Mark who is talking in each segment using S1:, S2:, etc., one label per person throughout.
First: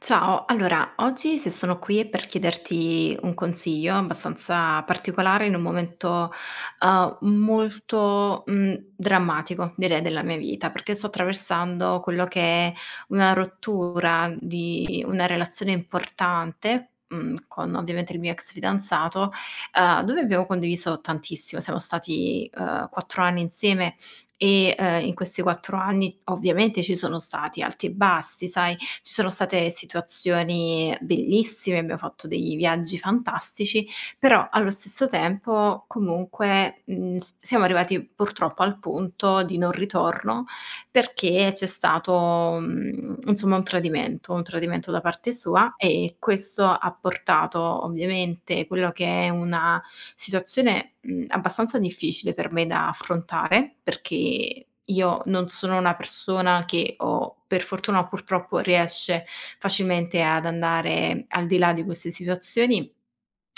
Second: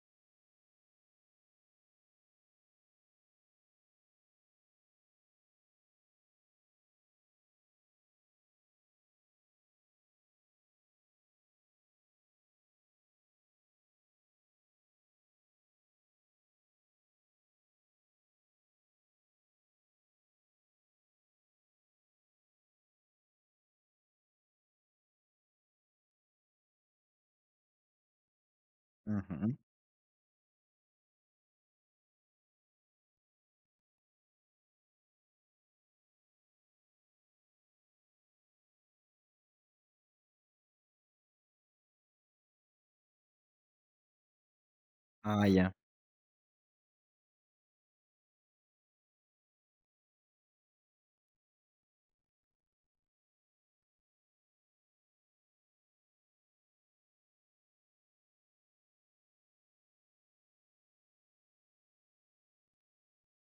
S1: Ciao, allora oggi se sono qui è per chiederti un consiglio abbastanza particolare in un momento, molto, drammatico direi della mia vita, perché sto attraversando quello che è una rottura di una relazione importante, con ovviamente il mio ex fidanzato, dove abbiamo condiviso tantissimo. Siamo stati, 4 anni insieme e, in questi 4 anni ovviamente ci sono stati alti e bassi, sai, ci sono
S2: Mh-mh.
S1: state situazioni bellissime, abbiamo fatto dei viaggi fantastici, però allo stesso tempo comunque, mhmm, s siamo arrivati purtroppo al punto di non ritorno perché c'è stato, insomma un tradimento da parte
S2: Ahia.
S1: sua e questo ha portato ovviamente quello che è una situazione, abbastanza difficile per me da affrontare, perché io non sono una persona che o per fortuna o purtroppo riesce facilmente ad andare al di là di queste situazioni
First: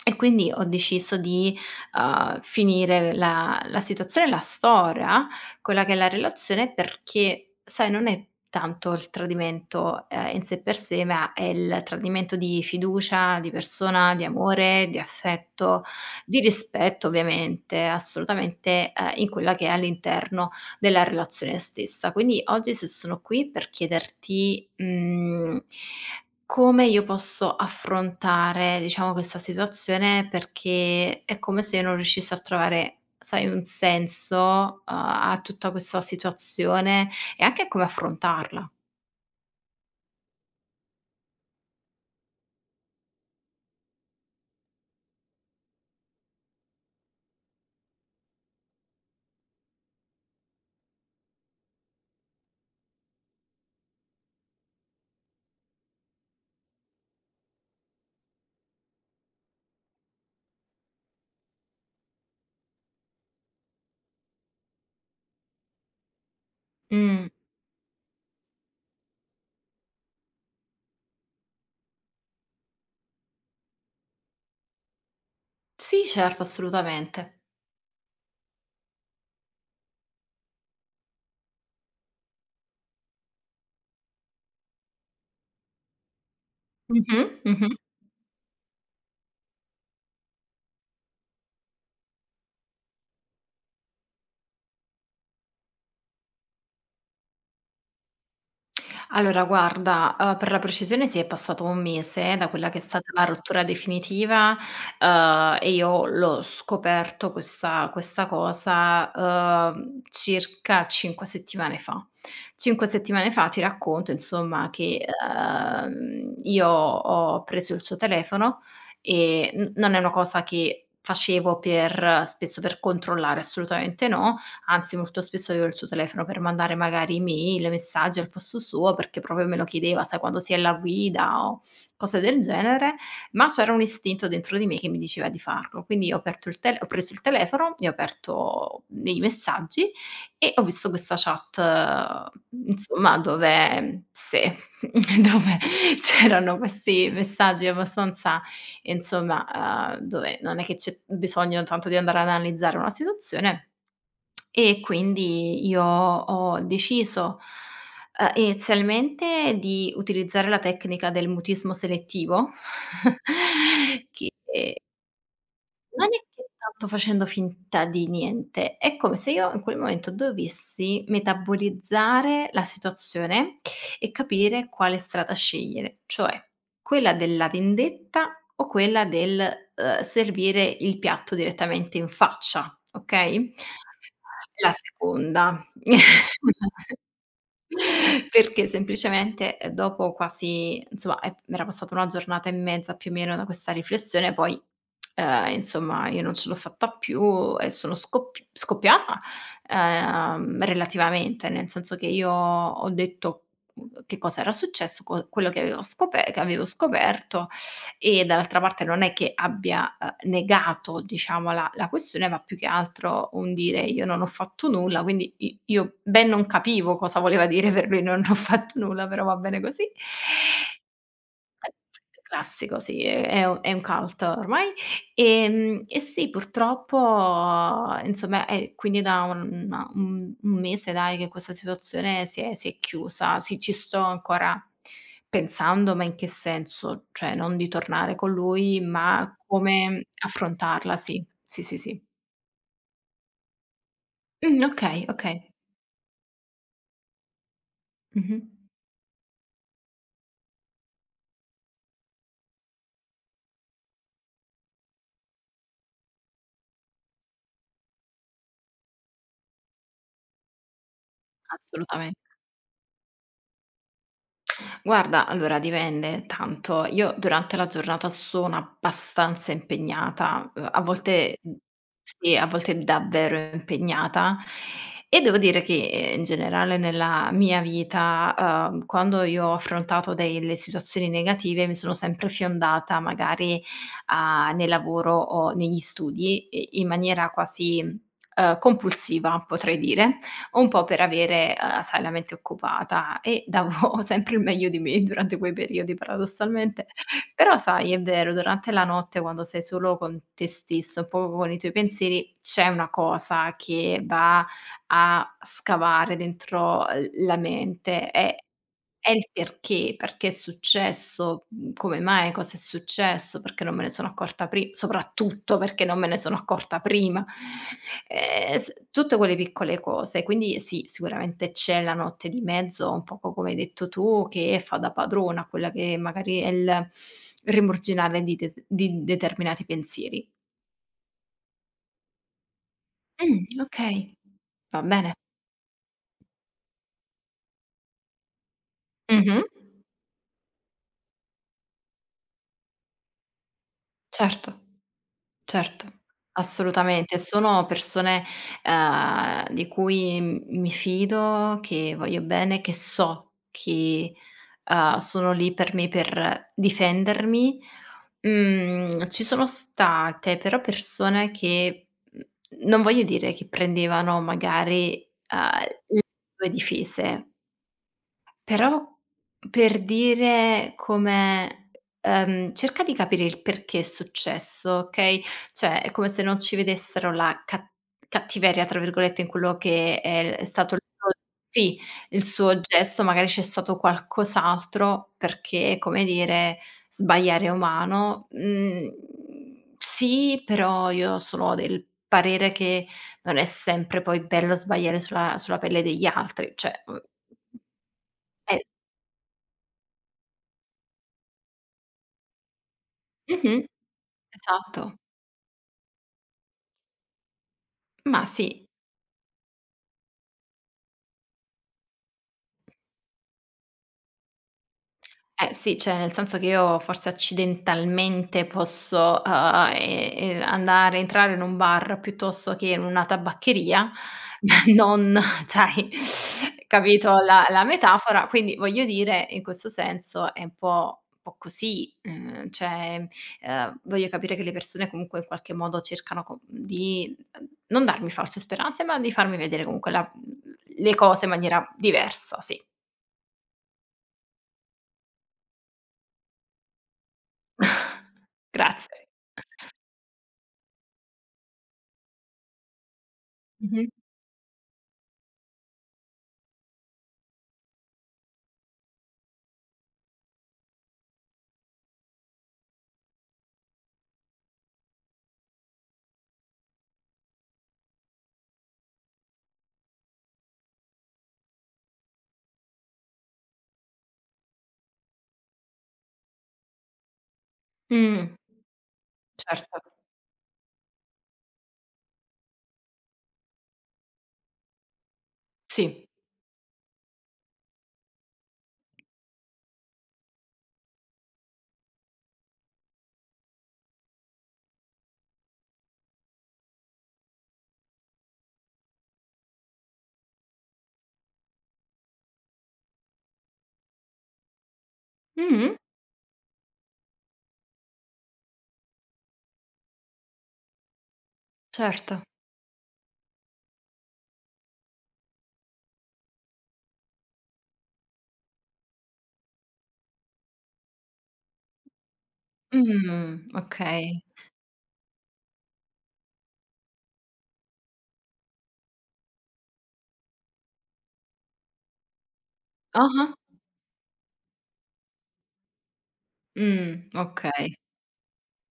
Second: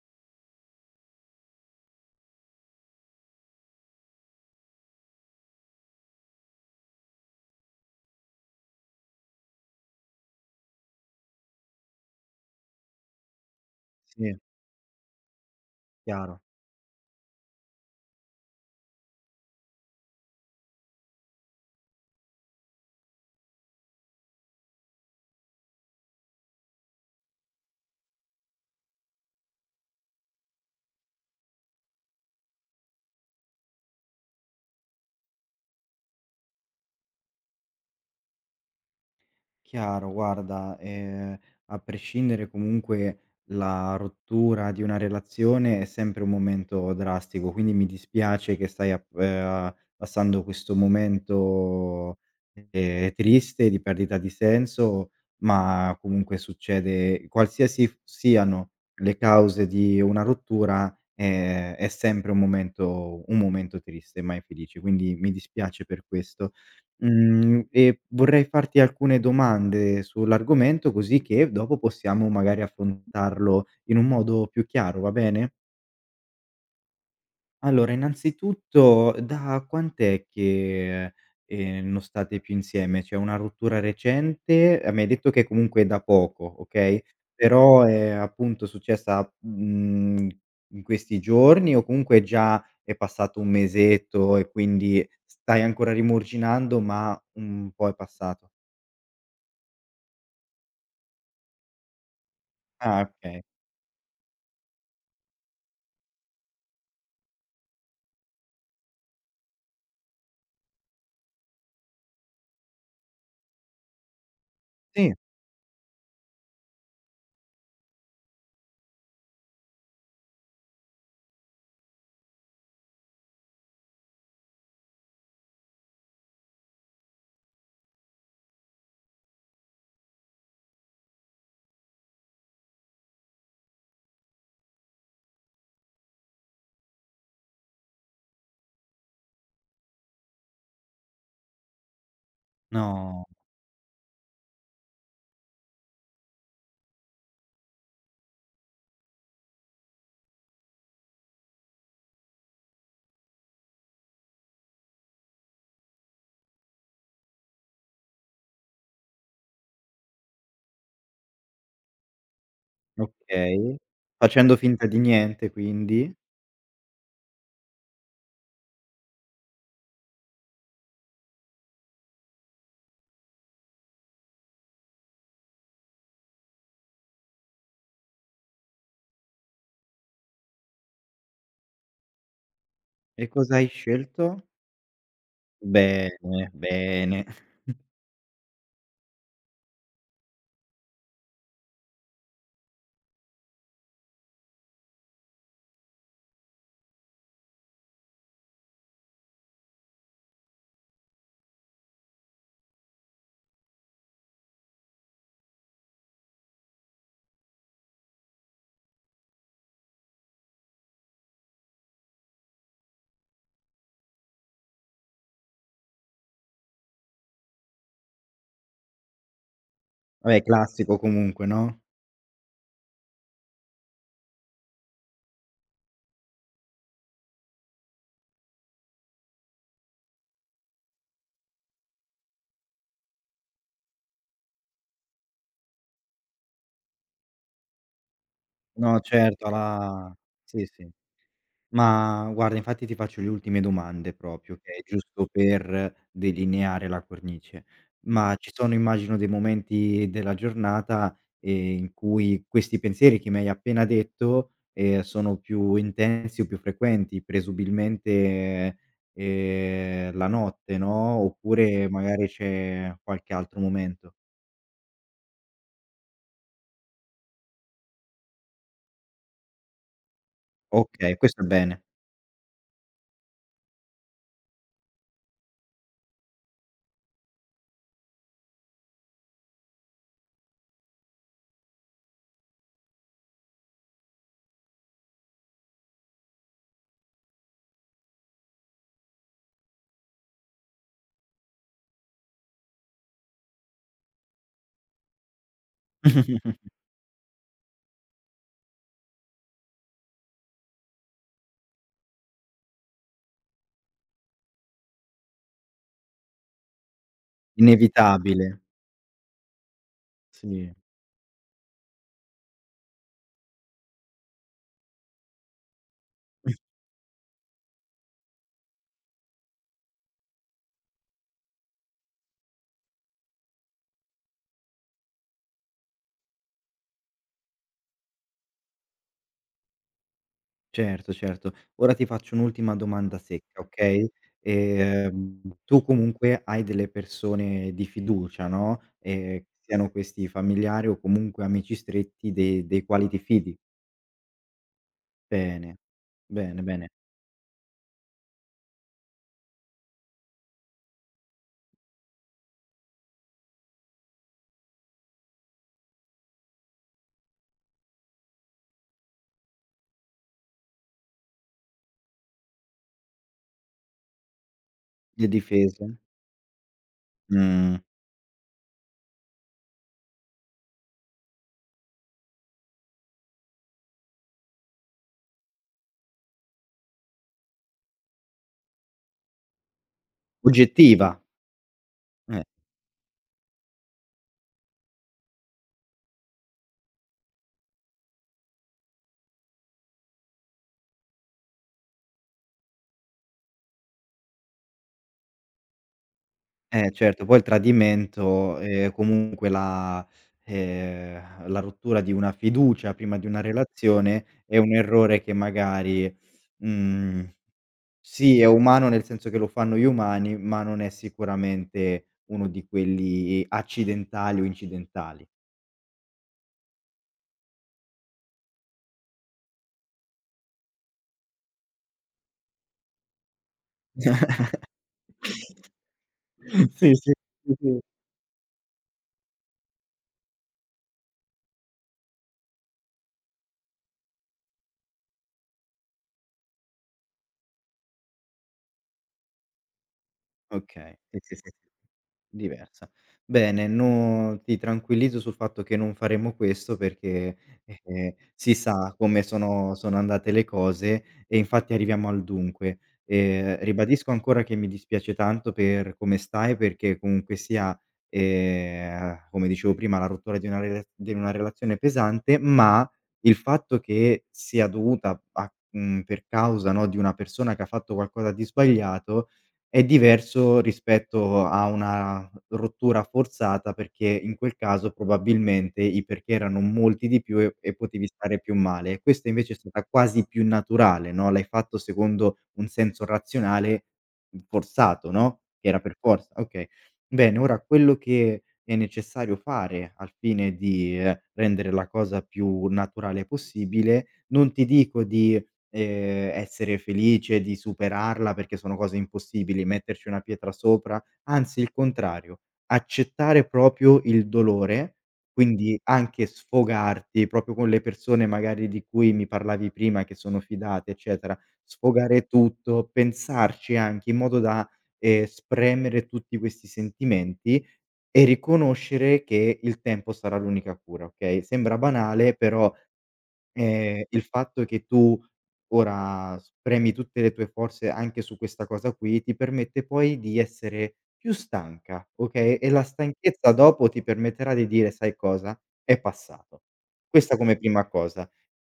S1: e quindi ho deciso di, finire la situazione e la storia quella che è la relazione perché, sai, non è tanto il tradimento, in sé per sé, ma è il tradimento di fiducia, di persona, di
S2: Sì,
S1: amore, di affetto,
S2: chiaro,
S1: di rispetto ovviamente, assolutamente, in quella che è all'interno della relazione stessa. Quindi oggi se sono qui per chiederti, mhmm come io posso affrontare, diciamo, questa situazione perché è come se io non riuscissi a trovare, sai, un senso a tutta questa situazione e anche a come affrontarla.
S2: chiaro. Guarda, a prescindere comunque la rottura di una relazione è sempre un momento drastico, quindi mi dispiace che stai a p passando questo momento triste, di perdita di senso, ma comunque succede qualsiasi f siano le cause di una rottura, è sempre un momento triste, mai felice. Quindi mi dispiace per questo.
S1: Mh.
S2: Mhmm, e vorrei farti alcune domande sull'argomento, così che dopo possiamo magari affrontarlo in un modo più chiaro, va bene?
S1: Sì certo, assolutamente.
S2: Allora, innanzitutto da quant'è che non state più insieme? C'è una rottura recente? Mi hai detto che comunque è da poco, okay,
S1: Mh-mh, mh-mh.
S2: però è appunto successa, mhmm, in questi giorni o comunque già è passato un mesetto e quindi stai ancora rimurginando, ma un po' è passato?
S1: Allora guarda, per la precisione sì, è passato 1 mese da quella che è
S2: Ah,
S1: stata la
S2: okay.
S1: rottura definitiva, e io l'ho scoperto questa cosa, circa 5 settimane fa. 5 settimane fa ti racconto insomma che,
S2: Sì.
S1: io ho preso il suo telefono e n non è una cosa che facevo per spesso per controllare, assolutamente no. Anzi, molto spesso avevo il suo telefono per mandare magari email, messaggi al posto suo, perché proprio me lo chiedeva, sai, quando si è alla guida o cose del genere, ma c'era un istinto dentro di me che mi diceva di farlo. Quindi ho aperto il tele ho preso il telefono, e ho aperto i messaggi e ho visto questa chat, insomma,
S2: No,
S1: dove sì, dove c'erano questi messaggi abbastanza, insomma, dove non è che c'è bisogno tanto di andare ad analizzare una situazione e quindi io ho deciso, inizialmente di utilizzare la tecnica del mutismo selettivo
S2: okay.
S1: che
S2: Facendo finta di niente
S1: non
S2: quindi.
S1: è che tanto facendo finta di niente, è come se io in quel momento dovessi metabolizzare la situazione e capire quale strada scegliere, cioè quella della vendetta o quella del, servire il piatto direttamente in faccia,
S2: E
S1: okay?
S2: cosa hai scelto?
S1: La seconda.
S2: Bene, bene.
S1: Perché semplicemente, dopo quasi insomma è era passata 1 giornata e mezza più o meno da questa riflessione, poi, insomma io non ce l'ho fatta più e sono scoppiata, relativamente, nel senso che io ho detto, che cosa era successo, co quello che avevo scope che avevo scoperto e dall'altra parte non è che abbia, negato diciamo la questione, ma più che altro un dire: "Io non ho fatto nulla", quindi i io ben non capivo cosa voleva dire per lui non ho fatto nulla, però va bene così.
S2: Vabbè classico comunque, no.
S1: Classico, sì, è un cult ormai. Sì, purtroppo insomma è quindi da un no, un mese dai che questa situazione si è chiusa. Sì, ci sto ancora pensando, ma in che senso? Cioè non di tornare con lui,
S2: No,
S1: ma
S2: certo,
S1: come
S2: la sì, sì.
S1: affrontarla, sì. Sì, sì, sì.
S2: Ma guarda, infatti ti faccio le ultime domande proprio, okay,
S1: Okay,
S2: giusto
S1: okay.
S2: per delineare la cornice. Ma
S1: Mh-mh.
S2: ci sono, immagino, dei momenti della giornata, in cui questi pensieri che mi hai appena detto, sono più intensi o più frequenti, presumibilmente, la notte, no, oppure
S1: Assolutamen
S2: magari c'è qualche altro momento.
S1: Guarda, allora dipende tanto. Io durante la giornata sono abbastanza impegnata, a
S2: Okay,
S1: volte
S2: questo è bene.
S1: sì, a volte davvero impegnata e devo dire che, in generale nella mia vita, quando io ho affrontato delle situazioni negative mi sono sempre fiondata magari a nel lavoro o negli studi i in maniera quasi, compulsiva potrei dire. Un po' per avere, sai, la mente occupata e davo sempre il meglio di me durante quei periodi paradossalmente, però sai è vero, durante la notte quando sei solo con te stesso, un po' con i tuoi pensieri, c'è una cosa che va a scavare dentro l la mente,
S2: Inevitabile,
S1: è il perché, perché è
S2: sì.
S1: successo, come mai, cosa è successo, perché non me ne sono accorta pri soprattutto perché non me ne sono accorta prima. S tutte quelle piccole cose, quindi sì, sicuramente c'è la notte di mezzo, un poco come hai detto tu, che fa da padrona, quella che magari è il rimuginare di det di determinati pensieri.
S2: Certo, certo. Ora ti faccio un'ultima domanda secca, okay,
S1: Okay. Va bene?
S2: tu comunque hai delle persone di fiducia, no,
S1: Mh-mh.
S2: che siano questi familiari o comunque amici stretti de dei quali ti fidi.
S1: Certo,
S2: Bene,
S1: certo.
S2: bene, bene.
S1: Assolutamente, sono persone, di cui m mi fido, che voglio bene, che so che, sono lì per me per difendermi. Ci sono state però persone che non voglio dire che prendevano magari,
S2: Le difese?
S1: le tue difese,
S2: Mh,
S1: però per dire come cerca di capire il perché è successo, okay, cioè è come se non ci vedessero la ca "cattiveria" tra virgolette in quello che è stato il suo
S2: oggettiva.
S1: sì, il
S2: Eh,
S1: suo gesto, magari c'è stato qualcos'altro perché, come dire, sbagliare è umano. Mhmm, sì, però io sono del parere che non è sempre poi bello sbagliare sulla pelle degli altri, cioè,
S2: eh certo, poi il tradimento,
S1: eh
S2: comunque la la rottura di una fiducia prima di una
S1: mh-mh.
S2: relazione è un
S1: Esatto.
S2: errore che magari, mhmm.
S1: Ma
S2: Sì, è
S1: sì.
S2: umano nel senso che lo fanno gli umani, ma non è sicuramente uno di quelli accidentali o incidentali.
S1: Eh sì, cioè nel senso che io forse accidentalmente posso, andare entrare in un bar piuttosto che in una tabaccheria, non sai,
S2: Sì, sì,
S1: capito la
S2: sì,
S1: la
S2: sì.
S1: metafora? Quindi voglio dire, in questo senso è un po' così, cioè, voglio capire che le persone comunque in qualche modo cercano co di non darmi false speranze, ma di farmi vedere comunque la le
S2: Okay. Sì,
S1: cose in
S2: sì, sì,
S1: maniera
S2: sì.
S1: diversa, sì.
S2: Diversa. Bene, no, ti tranquillizzo sul fatto che non faremo questo perché, si sa
S1: Grazie.
S2: come sono andate le cose e infatti arriviamo al dunque.
S1: Mh-mh.
S2: Ribadisco ancora che mi dispiace tanto per come stai perché comunque sia, come dicevo prima, la rottura di una relazione pesante, ma il fatto che sia dovuta a mhmm, per causa, no, di una persona che ha fatto qualcosa di sbagliato è diverso rispetto a una rottura forzata, perché in quel caso probabilmente i perché erano molti di più e potevi
S1: Mh.
S2: stare più male. Questa invece è
S1: Certo.
S2: stata quasi più naturale, no, l'hai fatto secondo un senso razionale, mhmm, forzato, no, che era per
S1: Sì.
S2: forza. Okay. Bene, ora quello che è necessario fare al fine di, rendere la cosa più naturale possibile, non ti dico di, essere felice, di superarla perché sono cose impossibili, metterci una pietra sopra, anzi il contrario. Accettare proprio il dolore,
S1: Mh-mh.
S2: quindi anche sfogarti proprio con le persone magari di cui mi parlavi prima, che sono fidate, eccetera,
S1: Certo.
S2: sfogare tutto, pensarci anche in modo da, spremere tutti questi sentimenti e riconoscere che il tempo sarà l'unica cura, okay, sembra banale però. Il
S1: Okay.
S2: fatto che tu ora spremi tutte le tue forze anche su questa cosa qui, ti permette poi di essere più stanca, okay, e la
S1: Ah-ah.
S2: stanchezza dopo ti permetterà di dire: "Sai cosa? È passato." Questa come
S1: Okay.
S2: prima cosa,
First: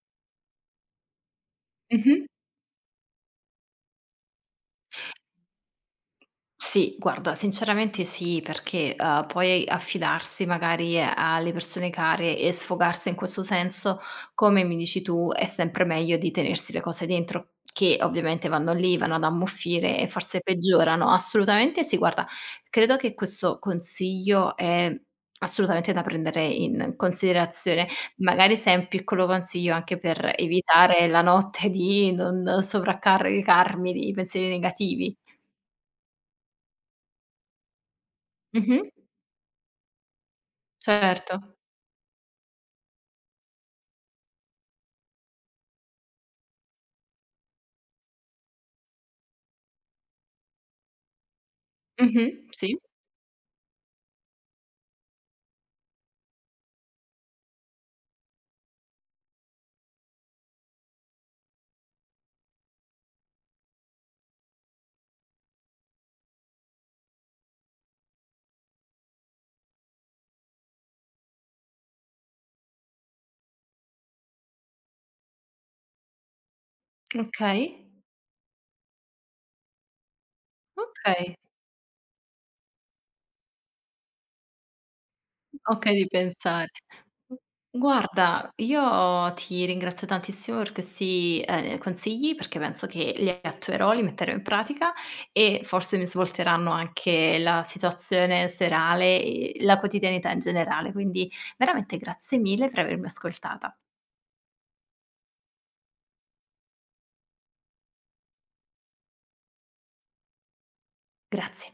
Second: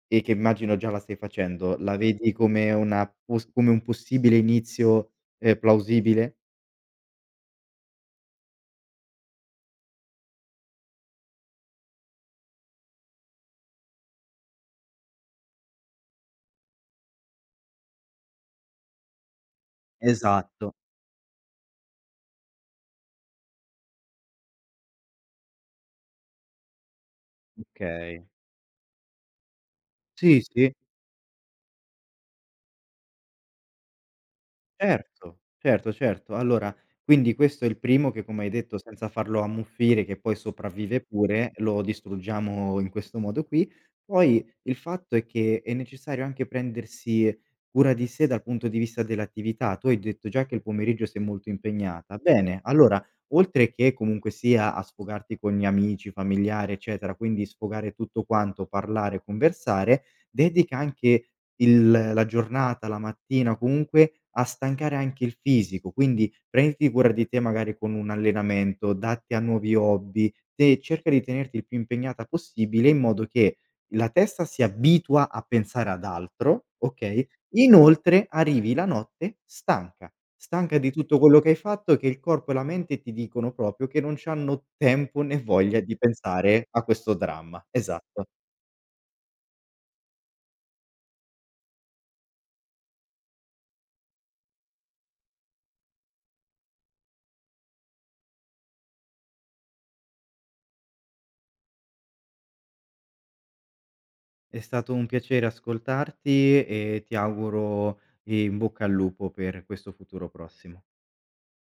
S2: e che immagino già la stai facendo. La
S1: Mh-mh.
S2: vedi come una pos come un possibile inizio, plausibile?
S1: Sì, guarda, sinceramente sì, perché, poi affidarsi magari alle persone care e sfogarsi in questo senso, come mi dici tu, è sempre meglio di tenersi le cose dentro, che ovviamente vanno lì, vanno ad ammuffire e forse
S2: Esatto.
S1: peggiorano. Assolutamente sì, guarda, credo che questo consiglio è assolutamente da prendere in considerazione.
S2: Okay.
S1: Magari se è un piccolo consiglio anche per
S2: Sì, sì.
S1: evitare la notte di non sovraccaricarmi di pensieri negativi.
S2: Certo, certo, certo. Allora, quindi questo è il primo che, come hai detto,
S1: Mh-mh.
S2: senza farlo ammuffire, che poi sopravvive
S1: Certo.
S2: pure, lo distruggiamo in questo modo qui. Poi il fatto è che è necessario anche prendersi cura di sé dal punto di vista dell'attività. Tu hai detto già che il pomeriggio sei molto impegnata.
S1: Mh-mh.
S2: Bene,
S1: Sì.
S2: allora, oltre che comunque sia a sfogarti con gli amici, familiari, eccetera, quindi sfogare tutto quanto, parlare, conversare, dedica anche il la giornata, la mattina o comunque a stancare anche il fisico. Quindi prenditi cura di te magari con un allenamento, datti a nuovi hobby e cerca di tenerti il più impegnata possibile in modo che la testa si abitua a pensare ad altro, okay,
S1: Okay.
S2: inoltre arrivi la notte stanca, stanca di tutto
S1: Okay.
S2: quello che hai fatto, che il corpo e la mente ti dicono proprio che non c'hanno tempo né voglia
S1: Okay
S2: di
S1: di
S2: pensare
S1: pensare.
S2: a questo dramma. Esatto.
S1: Guarda, io ti ringrazio tantissimo per questi, consigli perché penso che li attuerò, li metterò in pratica e forse mi svolteranno anche la situazione serale e la quotidianità in generale. Quindi veramente grazie mille per avermi ascoltata.
S2: È stato un piacere ascoltarti e ti auguro in bocca al lupo per questo futuro prossimo.
S1: Grazie.